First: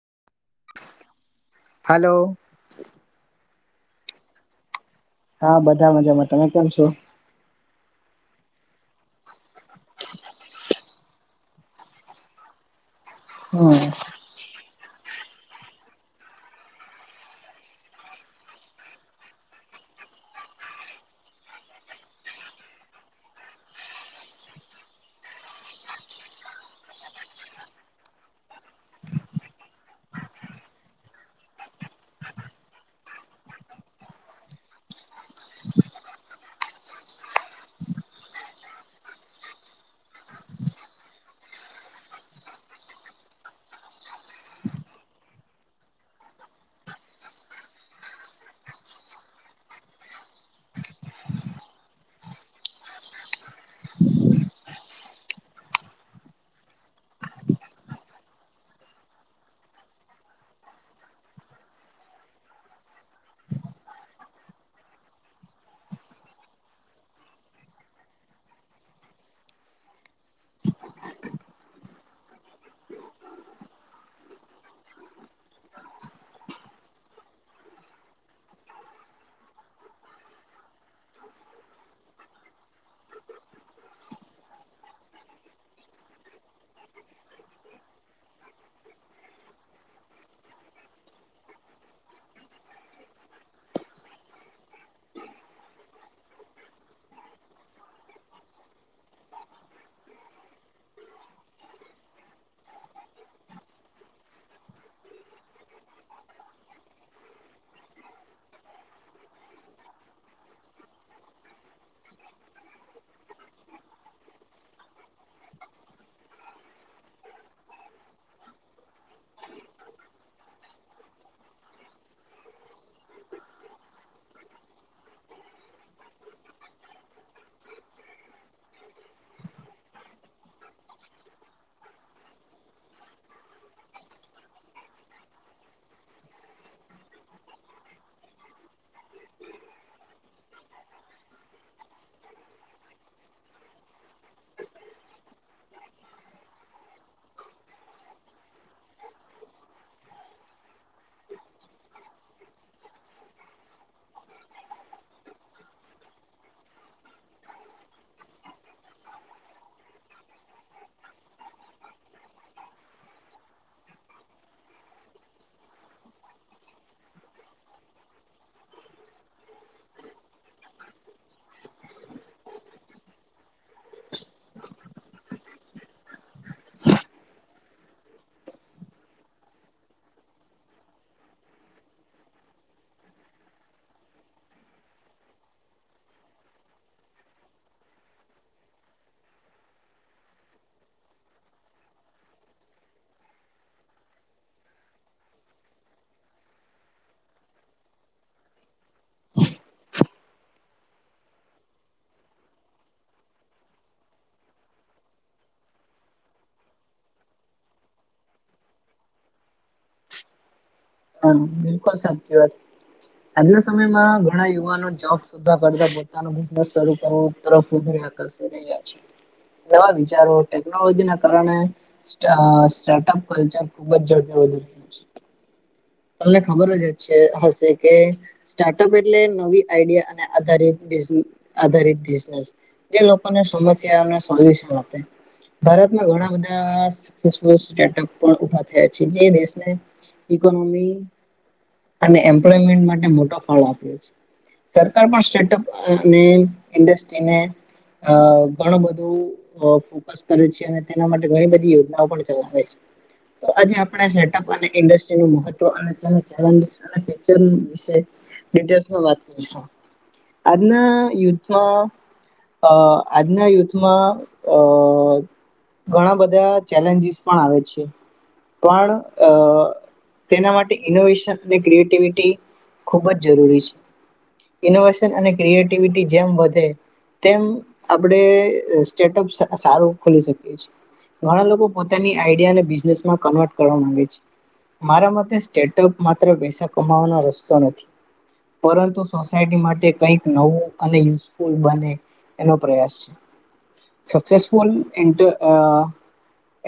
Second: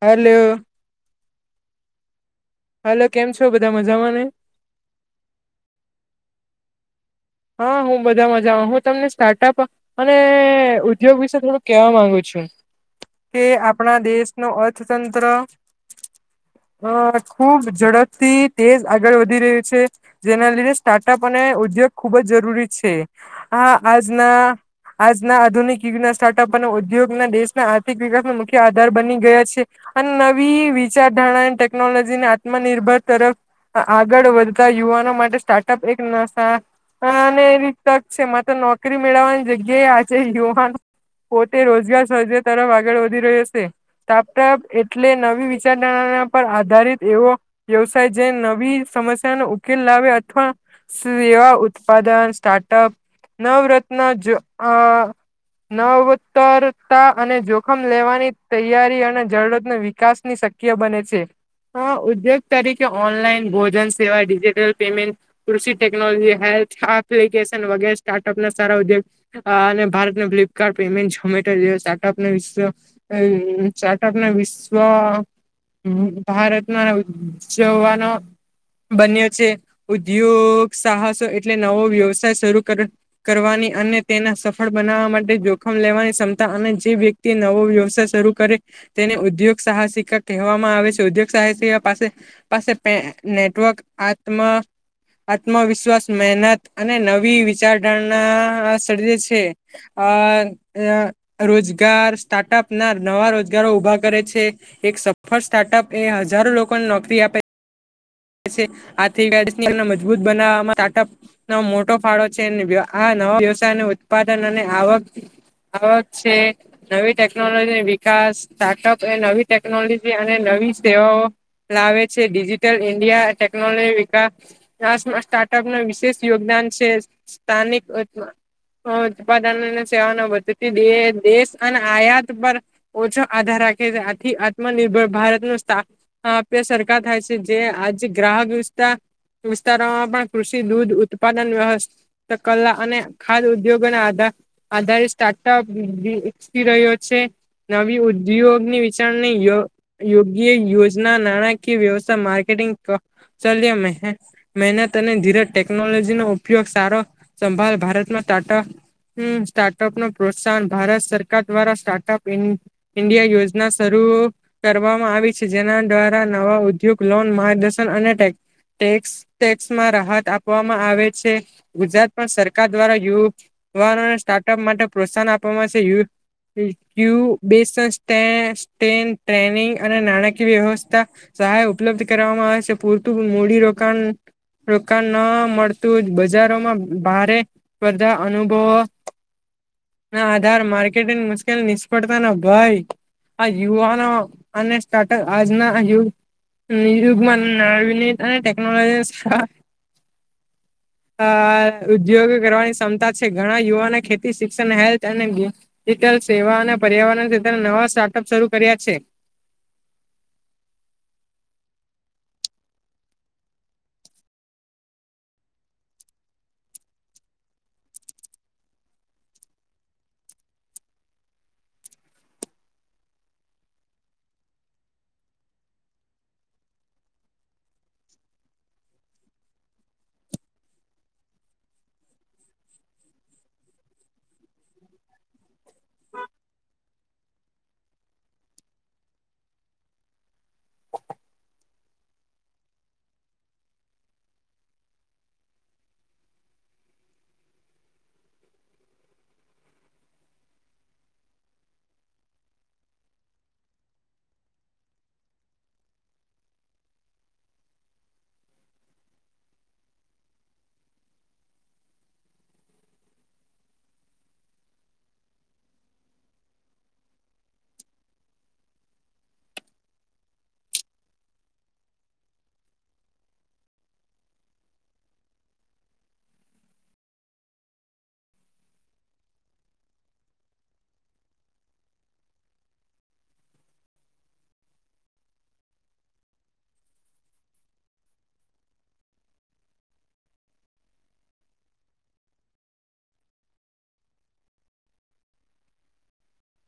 Hello hello. Hello કેમ છો, બધા મજામાં ને. હા બધા મજામાં, તમે કેમ છો? હા હું બધા મજા હું તમને સ્ટાર્ટઅપ અને ઉદ્યોગ વિશે થોડુંક કેવા માંગુ છું કે આપણા દેશ નું અર્થતંત્ર અ ખુબ ઝડપથી તેજ આગળ વધી રહ્યું છે. જેના લીધે સ્ટાર્ટઅપ અને ઉદ્યોગ ખુબ જ જરૂરી છે આ આજના આજના આધુનિક યુગના સ્ટાર્ટઅપ અને ઉદ્યોગ ના દેશના આર્થિક વિકાસો મુખ્ય આધાર બની ગયો છે. અને નવી વિચારધારણા અન ટેકનોલોજીને આત્મનિર્ભર તરફ આગળ વધતા યુવાનો માટે સ્ટાર્ટઅપ એક નાસા હ અને એ રીત નાજ છે માતો નોકરી મેળવાની જગ્યાએ આજે યુવાનો પોતે રોજગાર સર્જ તરફ આગળ વધી રહ્યો હશે. [unintelligible] એટલે નવી વિચારધારણા ના પર આધારિત એવો વ્યવસાય જે નવી સમસ્યા નો ઉકેલ લાવે અથવા સેવા ઉ ત્પાદન સ્ટાર્ટઅપ નવરત્ન જો અ નઉંત્તર તા અને જોખમ લેવાની તૈયારી અને જળરત્ન વિકાસ ની શક તીઅ બને છે અ ઉદ્યોગ તરીકે ઓનલાઈન ભોજન સેવા ડિજિટલ પેમેન્ટ કૃષિ ટેકનોલોજી હેલ્થ એપ્લિકેશન વગેરે સ્ટાર્ટઅપ ના સારા ઉદ્યો હા અને Bharat Flipkart payment Zomato startup હિસ્સો એ ચાર્ટઅપ ના વિશ્વ હમ્મ ભારતમાં ઉજ જવાનો બન્યો છે ઉદ્યોગ સાહસો એટલે નવો વ્યવસાય શરૂ કર્યો કરવાની અને તેને સફળ બનાવવા માટે જોખમ લેવાની ક્ષમતા અને જે વે ક્તિ નવો વ્યવસાય શરૂ કરે તેને ઉદ્યોગ સાહસિકા કહેવામાં આવે છે ઉદ્યોગ સાહસિકા પાસે પાસે નેટવર્ક આત્મ આત્મવિશ્વાસ મહેનત અને નવી વિચારધારણા સર્જે છે. અ રોજગાર સ્ટાર્ટઅપ ના નવા રોજગારો ઊભા કરે છે. એક સફળ સ્ટાર્ટઅપ એ હજારો લોકોને નોકરી આપે આથી મજબૂત બનાવામાં સ્ટાર્ટઅપ નો મોટો ફાળો છે ને આ નવા વ્યવસાયનું ઉત્પાદન અને આવક આવક છે નવી ટેકનોલોજી વિકાસ સ્ટાર્ટઅપ એ નવી ટેકનોલોજી અને નવી સેવાઓ લાવે છે ડિજિટલ ઇન્ડિયા ટેકનોલોજી વિકાસ કાસ સ્ટાર્ટઅપ નો વિશેષ યોગદાન છે સ્થા સ્થાનિક હ ઉત્પાદન અને સેવા નો વધતી દે દેશ અન આયાત પર ઓછો આધાર રાખે છે આથી આત્મનિર્ભર ભારત નું સ્થા આપ્ય સરકાર થાય છે જે આજે ગ્રાહક વિસ્તા વિસ્તારોમાં પણ કૃષિ દૂધ ઉત્પાદન વ કલા અને ખાદ ઉદ્યોગો ના આધા આધારે સ્ટાર્ટઅપ વી વિકસી રહ્યો છે. નવી ઉદ્યોગની વિચારણા યો યોગ્ય યોજના નાણાકીય વ્યવસ્થા માર્ કે ક ચલમે હ મહેનત અને ધીરજ ટેકનોલોજી નો ઉપયોગ સારો સંભાળ ભારતમાં ટાટા. હમ સ્ટાર્ટઅપ નો પ્રોત્સાહન ભારત સરકાર દ્વારા સ્ટાર્ટઅપ ઇન્ડિયા યોજના શરૂ કરવામાં આવી છે જેના દ્વારા નવા ઉદ્યોગ લોન માર્ગદર્શન અનેટે ટેક્ ટેક્સમાં રાહત આપવામાં આવે છે ગુજરાત પણ સરકાર દ્વારા યુ યુવાનોને સ્ટાર્ટઅપ માટે પ્રોત્સાહન આપવામાંશેયુ. ુ બે ટ્રેનિંગ અને નાણાકીય વ્યવસ્થા સહાય ઉપલબ્ધ કરવામાં આવે છે પૂરતું મૂડીરોકાણ. રોકાણ ન મળતું બજારોમાં ભારે સ્પર્ધા અનુભવ ના આધાર માર્કેટિંગ મુશ્કેલ નિષ્ફળતા ના ભય. આ યુવાનો અને સ્ટાર્ટઅપ આજના નિુગમાં ના ત ટટેકનોલોજી છ [unintelligible] [unintelligible] અ ઉદ્યોગ કરવાની ક્ષમતા છે ઘણા યુવાને ખેતી શિક્ષણ હેલ્થ અને અત્યારે સેવા અને પર્યાવરણ ક નવા સ્ટાર્ટઅપ શરૂ કર્યા છે. હા બિલકુલ સાચી વાત આજના સમયમાં ઘણા યુવાનો જોબ કરતા બ તર વધ આર્ષ રહ્યા છે. [unintelligible] નવા વિચારો ટેકનોલોજી ના કારણે સ્ટાર્ટઅપ કલ્ચર ખુબ જ ઝડપ વધી રહ્યું છે. તમને ખબર જ છે હશે કે સ્ટાર્ટઅપ એટલે નવી આઈડિયા અને આધાર આધારિત બિઝનેસ જે લોકોને સમસ્યા અને સોલ્યુશન આપે ભારતમાં ઘણા બધા સ સારઅ પણ ઉભા થયા છે જે દેશને ઇકોનોમી અને એમ્પ્લોયમેન્ટ માટે મોટો ફાળો આપ્યો છે. સરકાર પણ સ્ટાર્ટઅપને ઇન્ડસ્ટ્રીને અ ઘણું બધું ચોસ કરે છે અને તેના માટે ઘણી બધી યોજનાઓ પણ ચલાવે છે. તો આજે આપણે સેટઅપ અને ઇન્ડસ્ટ્રીનું મહત્વ ચલે અને ફ્યુચર ની વાત કરીશું આજના યુથમાં અ આજના યુથમાં અ ઘણા બધા ચેલેન્જીસ પણ આવે છે પણ અ તેના માટે ઇનોવેશન અને ક્રિએટિવિટી ખૂબ જ જરૂરી છે. ઇનોવેશન અને ક્રિએટિવિટી જેમ વધે તેમ આપડે સ્ટેટઅપ સારું ખોલી શકીએ છેએ. ઘણા લોકો પોતાની આઈડિયા અને બિઝનેસ માં કન્વર્ટ કરવા માંગે છે. મારા માટે સ્ટેટઅપ માત્ર પૈસા કમાવાનો રસ્તો નથી. પરંતુ સોસાયટી માટે કઈક નવું અને યુઝફુલ બને એનો પ્રયાસ છે સક્સેસફુલ એ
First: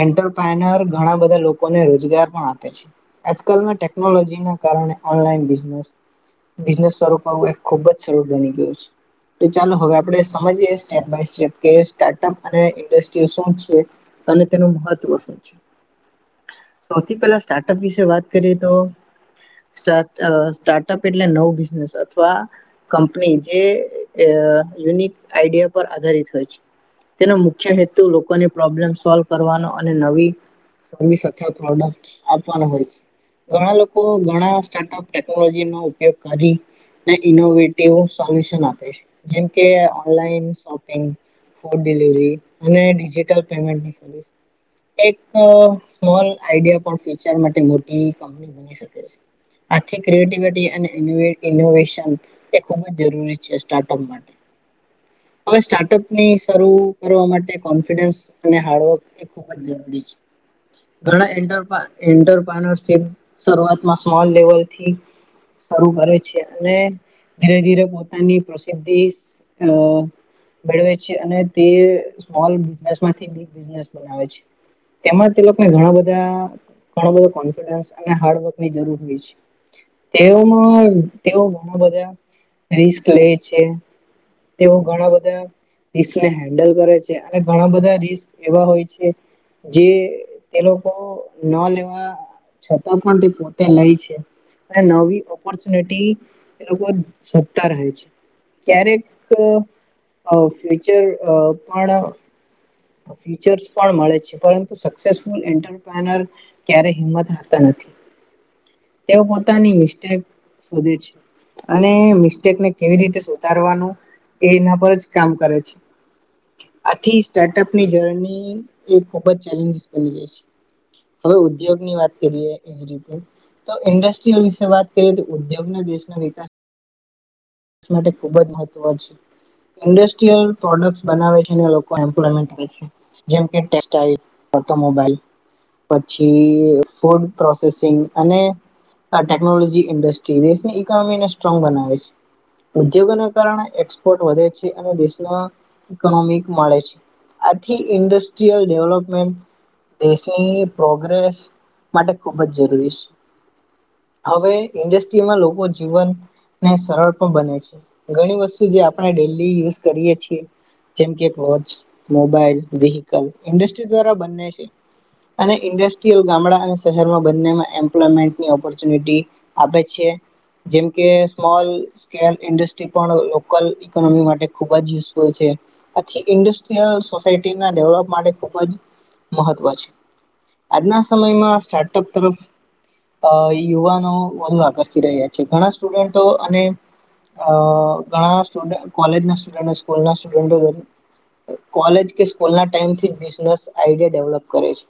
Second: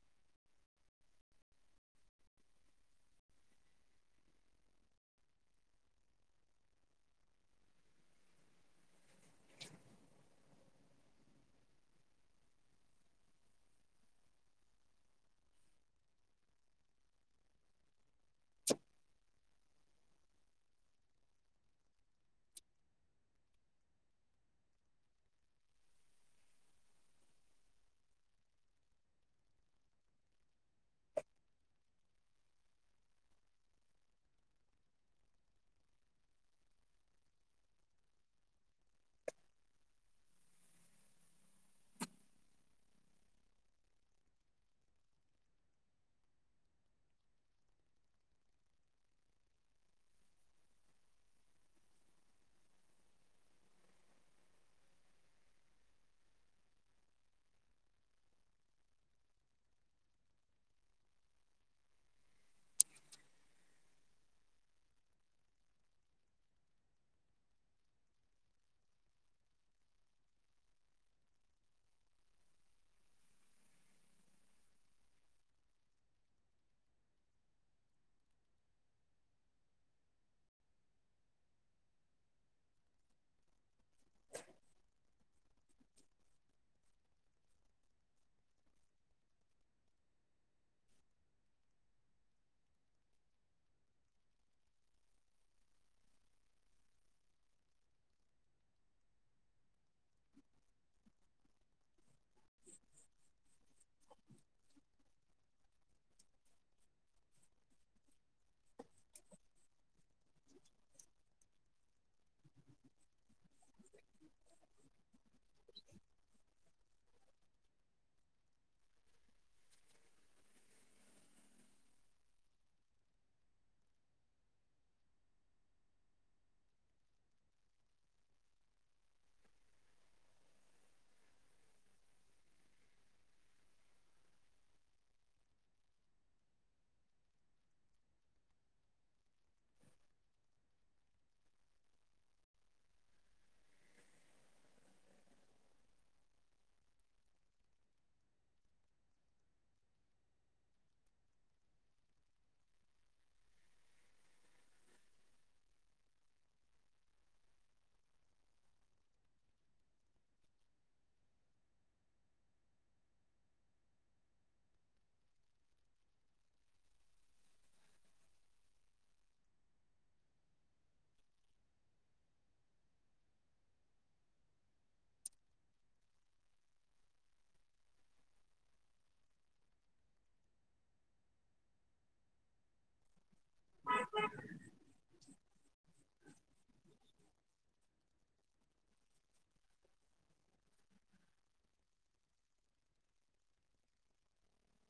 એન્ટરપ્રાનર ઘણા બધા લોકોને રોજગાર પણ આપે છે આજકાલના ટેકનોલોજી ના કારણે ઓનલાઈન બિઝનેસ બિઝનેસ શરૂુ કરવું એ ખુબ જ સરળ બની ગયું છે. તો ચાલો હવે આપણે સમજી સ્ટેપ બાય સ્ટેપ કે સ્ટાર્ટઅપ અને ઇન્ડસ્ટ્રી શું છે. અને તેનું મહત્વ શું છે સૌથી પહેલા સ્ટા અપ વિશે વાત કરીએ તો સાર સ્ટાર્ટઅપ એટલે નવું બિઝનેસ અથવા કંપની જે યુનિક આઈડિયા પર આધારિત હોય છે. તેનો મુખ્ય હેતુ લોકોને પ્રોબ્લેમ સોલ્વ કરવાનો અને નવી સર્વિસ અથવા પ્રોડક્ટ આપવાનો હોય છે. ઘણા લોકો ઘણા સ્ટાર્ટઅપ ટેકનોલોજી નો ઉપયોગ કરી ઇનોવેટિવ સોલ્યશન આપે છે જેમકે ઓનલાઈન શોપિંગ ફ્રુટ ડિલિવરી અને ડિજિટલ પેમેન્ટ એક સ્મોલ આઈડિયા પણ ફ્યચર માટે મોટી કંપની બની શકે આથી ક્રિએટિવિટી અને ઇન્વેટીનો [unintelligible] એ ખૂબ જ જરૂરી છે સ્ટાર્ટઅપ માટે. હવે સ્ટાર્ટઅપ ની શરૂ કરવા માટે કોન્ફિડન્સ અને હાર્ડવર્ક ખૂબ જ જરૂરી છે ઘણા એન્ટર પા એન્ટરપ્રરપ [unintelligible] શરૂઆતમાં સ્મોલ લેવલથી શરૂ કરે છે અને ધીરે ધીરે પોતાની પ્રસિદ્ધિ અ મેળવે છે અને તે સ્મોલ બિઝનેસ માંથી [unintelligible] બિઝનેસ બનાવે છે તેમાં તે લોકો ઘણા બધા ઘણો બધો કોન્ફિડન્સ અને હાર્ડવર્કની જરૂર હોય છે. તેઓમાં તેઓ ઘણા બધા રિસ્ક લે છે. [unintelligible] તેઓ ઘણા બધા [unintelligible] હેન્ડલ કરે છે અને ઘણા બધા રીસ્ક એવા હોય છે. જે તે લોકો નો લેવા છતાં પણ તે પોતે લય છે. અને નવી ઓપોર્ચુનિટી એ લોકો શોધતા રહે છે ક્યારેક એક આ ફ્યુચર આ પણ ફીચર્સ પણ મળે છે પરંતુ સક્સેસફુલ એન્ટરપ્રેનર ક્યારે હિંમત હારતા નથી તેઓ પોતાની મિસ્ટેક શોધે છે. અને મિસ્ટેકને કેવી રીતે સુધારવાનું એ એના પર જ કામ કરે છે આથી સ્ટાર્ટઅપની જર્ની એ ખુબ જ ચેલેન્જીસ બની જાય છે. હવે ઉદ્યોગ ની વાત કરીએ. તો ઇન્ડસ્ટ્રીલ વિશે વાત કરીએ તો ઉદ્યોગ ના દેશના વિકાસ [unintelligible] માટે ખૂબ જ મહત્વનું છે. ઇન્ડસ્ટ્રીલ પ્રોડક્ટ બનાવે છે ને લોકો એમ્પમેન્ટ કરે છે. જેમ કે ટેક્સટાઈલ ઓટોમોબાઈલ પછી ફૂડ પ્રોસેસિંગ અને આ ટેકનોલોજી ઇન્ડસ્ટ્રી દેશ ઇકોનોમી ને સ્ટ્રોંગ બનાવે છે. ઉદ્યોગો ના કારણે એક્સપોર્ટ વધે છે અને દેશ નો ઇકોનોમિક મળે છે આથી ઇન્ડસ્ટ્રીયલ ડેવલપમેન્ટ દેશની પ્રોગ્રેસ માટે ખુબ જ જરૂરી છે. હવે ઇન્ડસ્ટ્રીમાં લોકો જીવન ને સરળ હું બને છે ઘણી વસ્તુ જે આપણે ડેલી યુઝ કરીએ છીએ જેમકે વોચ મોબાઈલ વિહિકલ ઇન્ડસ્ટ્રી દ્વારા બને છે. અને ઇન્ડસ્ટ્રીયલ ગામડા અને શહેરમાં બંનેમાં એમ્પ્લોયમેન્ટની ઓપોર્ચ્યુનિટી આપે છે જેમ કે સ્મોલ કે ઇન્ડસ્ટ્રી પણ લોકલ ઇકોનોમી માટે ખુબ જ યુઝફુલ છે. આથી ઇન્ડસ્ટ્રીયલ સોસાયટીના ડેવલપ માટે ખૂબ જ મહત્વ છે. આજના સમયમાં સ્ટાર્ટઅપ તરફ અ યુવાનો વધુ આકર્ષી રહ્યા છે ઘણા સ્ટુડન્ટો અને આ ઘણા કોલેજ ના સ્ટડ સ્કૂલ સ્ટુડન્ટો કોલેજ કે સ્કૂલ ના ટાઈમ થી બિઝનેસ આઈડિયા ડેવલપ કરે છે.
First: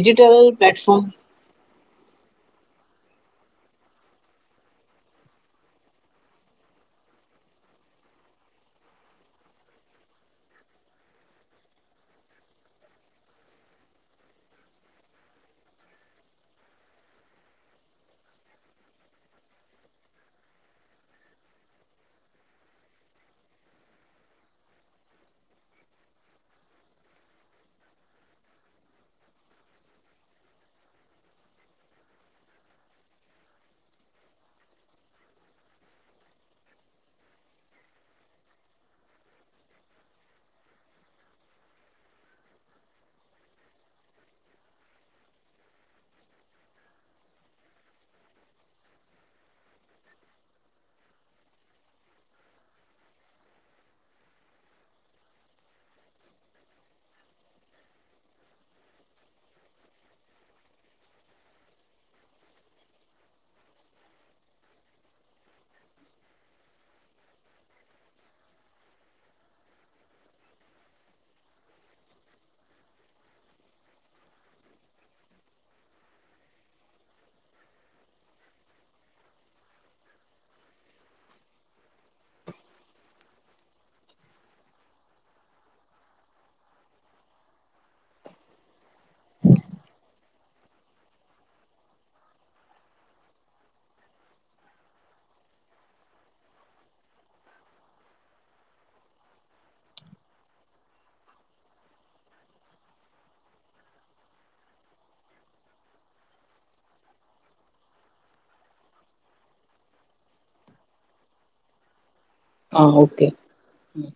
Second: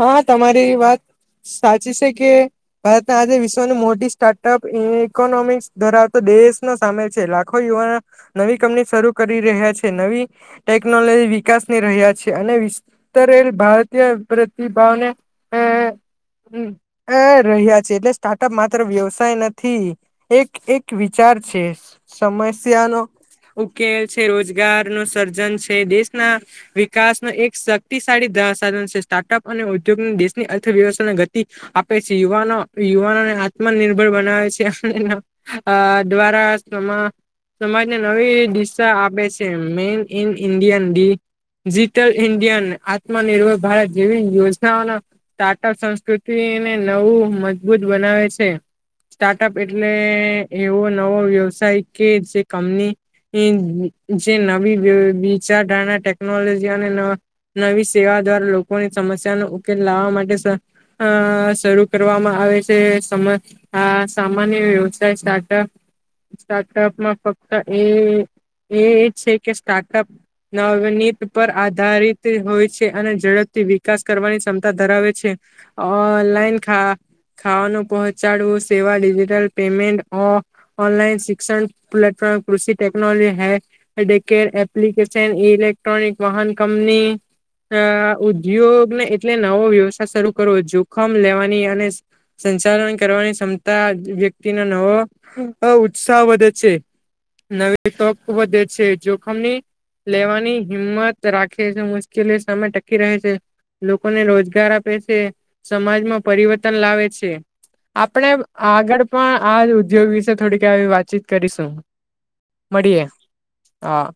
હા તમારી વાત પ્લેટફોર્મ સાચી છે કે ભારત આજે વિશ્વની મોટી સ્ટાર્ટઅપ ઈકોનોમિક્સ ધરાવતો દેશ ન સામે છે લ ખો યુવાના નવી કંપની શરૂ કરી રહ્યા છે નવી ટેકનોલોજી વિકાસની રહ્યા છે અને વિશવતરેલ ભારતીય પ્રતિભાવના હ હ અ રહ્યા છે એટલે સ્ટાર્ટઅપ માત્ર વ્યવસાય નથી એક એક વિચાર છે સમસ્યાનો ઉકેલ છે રોજગાર નું સર્જન છે દેશના વિકાસ ન એક શક્તિશાળી ધાસન છે સ્ટાર્ટઅપ અને ઉદ્યોગની દેશની અર્થવ્યવસ્થાની ગતિ આપે છે યુવાનો યુવાનોને આત્મનિર્ભર બનાવે છે અને આ દ્વારાસ્ટોમા સમાજને નવી દિશા આપે છે મેન ઇન ઇન્ડિયની ડિજિટલ ઇન્ડિયાને આત્મનિર્ભર ભારત જેવી યોજનાઓ ટાટપ સંસ્કૃતિને નવું મજબૂત બનાવે છે સ્ટાર્ટઅપ એટલે એવો નવો વ્યવસાય કે જે કંમની ઈન જે નવી વિચારધારણા ટેકનોલોજી અને નવા નવી સેવા દ્વારા લોકોની સમસ્યાનો ઉકેલ લાવવા માટે સ અ શરૂ કરવામાં આવે છે સમય હા સામાન્ય વ્યવસાય સ્ટાર્ટઅપ સ્ટાર્ટઅપમાં ફક્ત એ એ એ એજ છે કે સ્ટાર્ટઅપ નવનીત પર આધારિત હોય છે અને ઝડપ થી વિકાસ કરવાની ક્ષમતા ધરાવે છે ઓનલાઈના ખા ખાવાનું પહોંચાડવું સેવા ડિજિટલ પેમેન્ટ ઓ ઓનલાઈન શિક્ષણ પ્લેટફોર્મ કૃષિ ટેકનોલોજી હૈ ડેર એપ્લિકેશન ઇલેક્ટ્રોનિક વાહન કંપની અ ઉ વિયોગને એટલે નવો વ્યવસાય શરૂ કરવો જોખમ લેવાની અને સંચાલન કરવાની ક્ષમતા વ્યક્તિનો નવો અ ઉત્સાહ વધે છે નવી તક વધે છે જોખમની લેવાની હિંમત રાખે છે મુશ્કેલી ઓ સામે ટકી રહે છે લોકોને રોજગાર આપે છે સમાજમાં પરિવર્તન લાવે છે આપણે આગળ પણ આ જ ઉદ્યોગ વિશે થોડીક આવી વાતચીત કરીશું મળીએે હા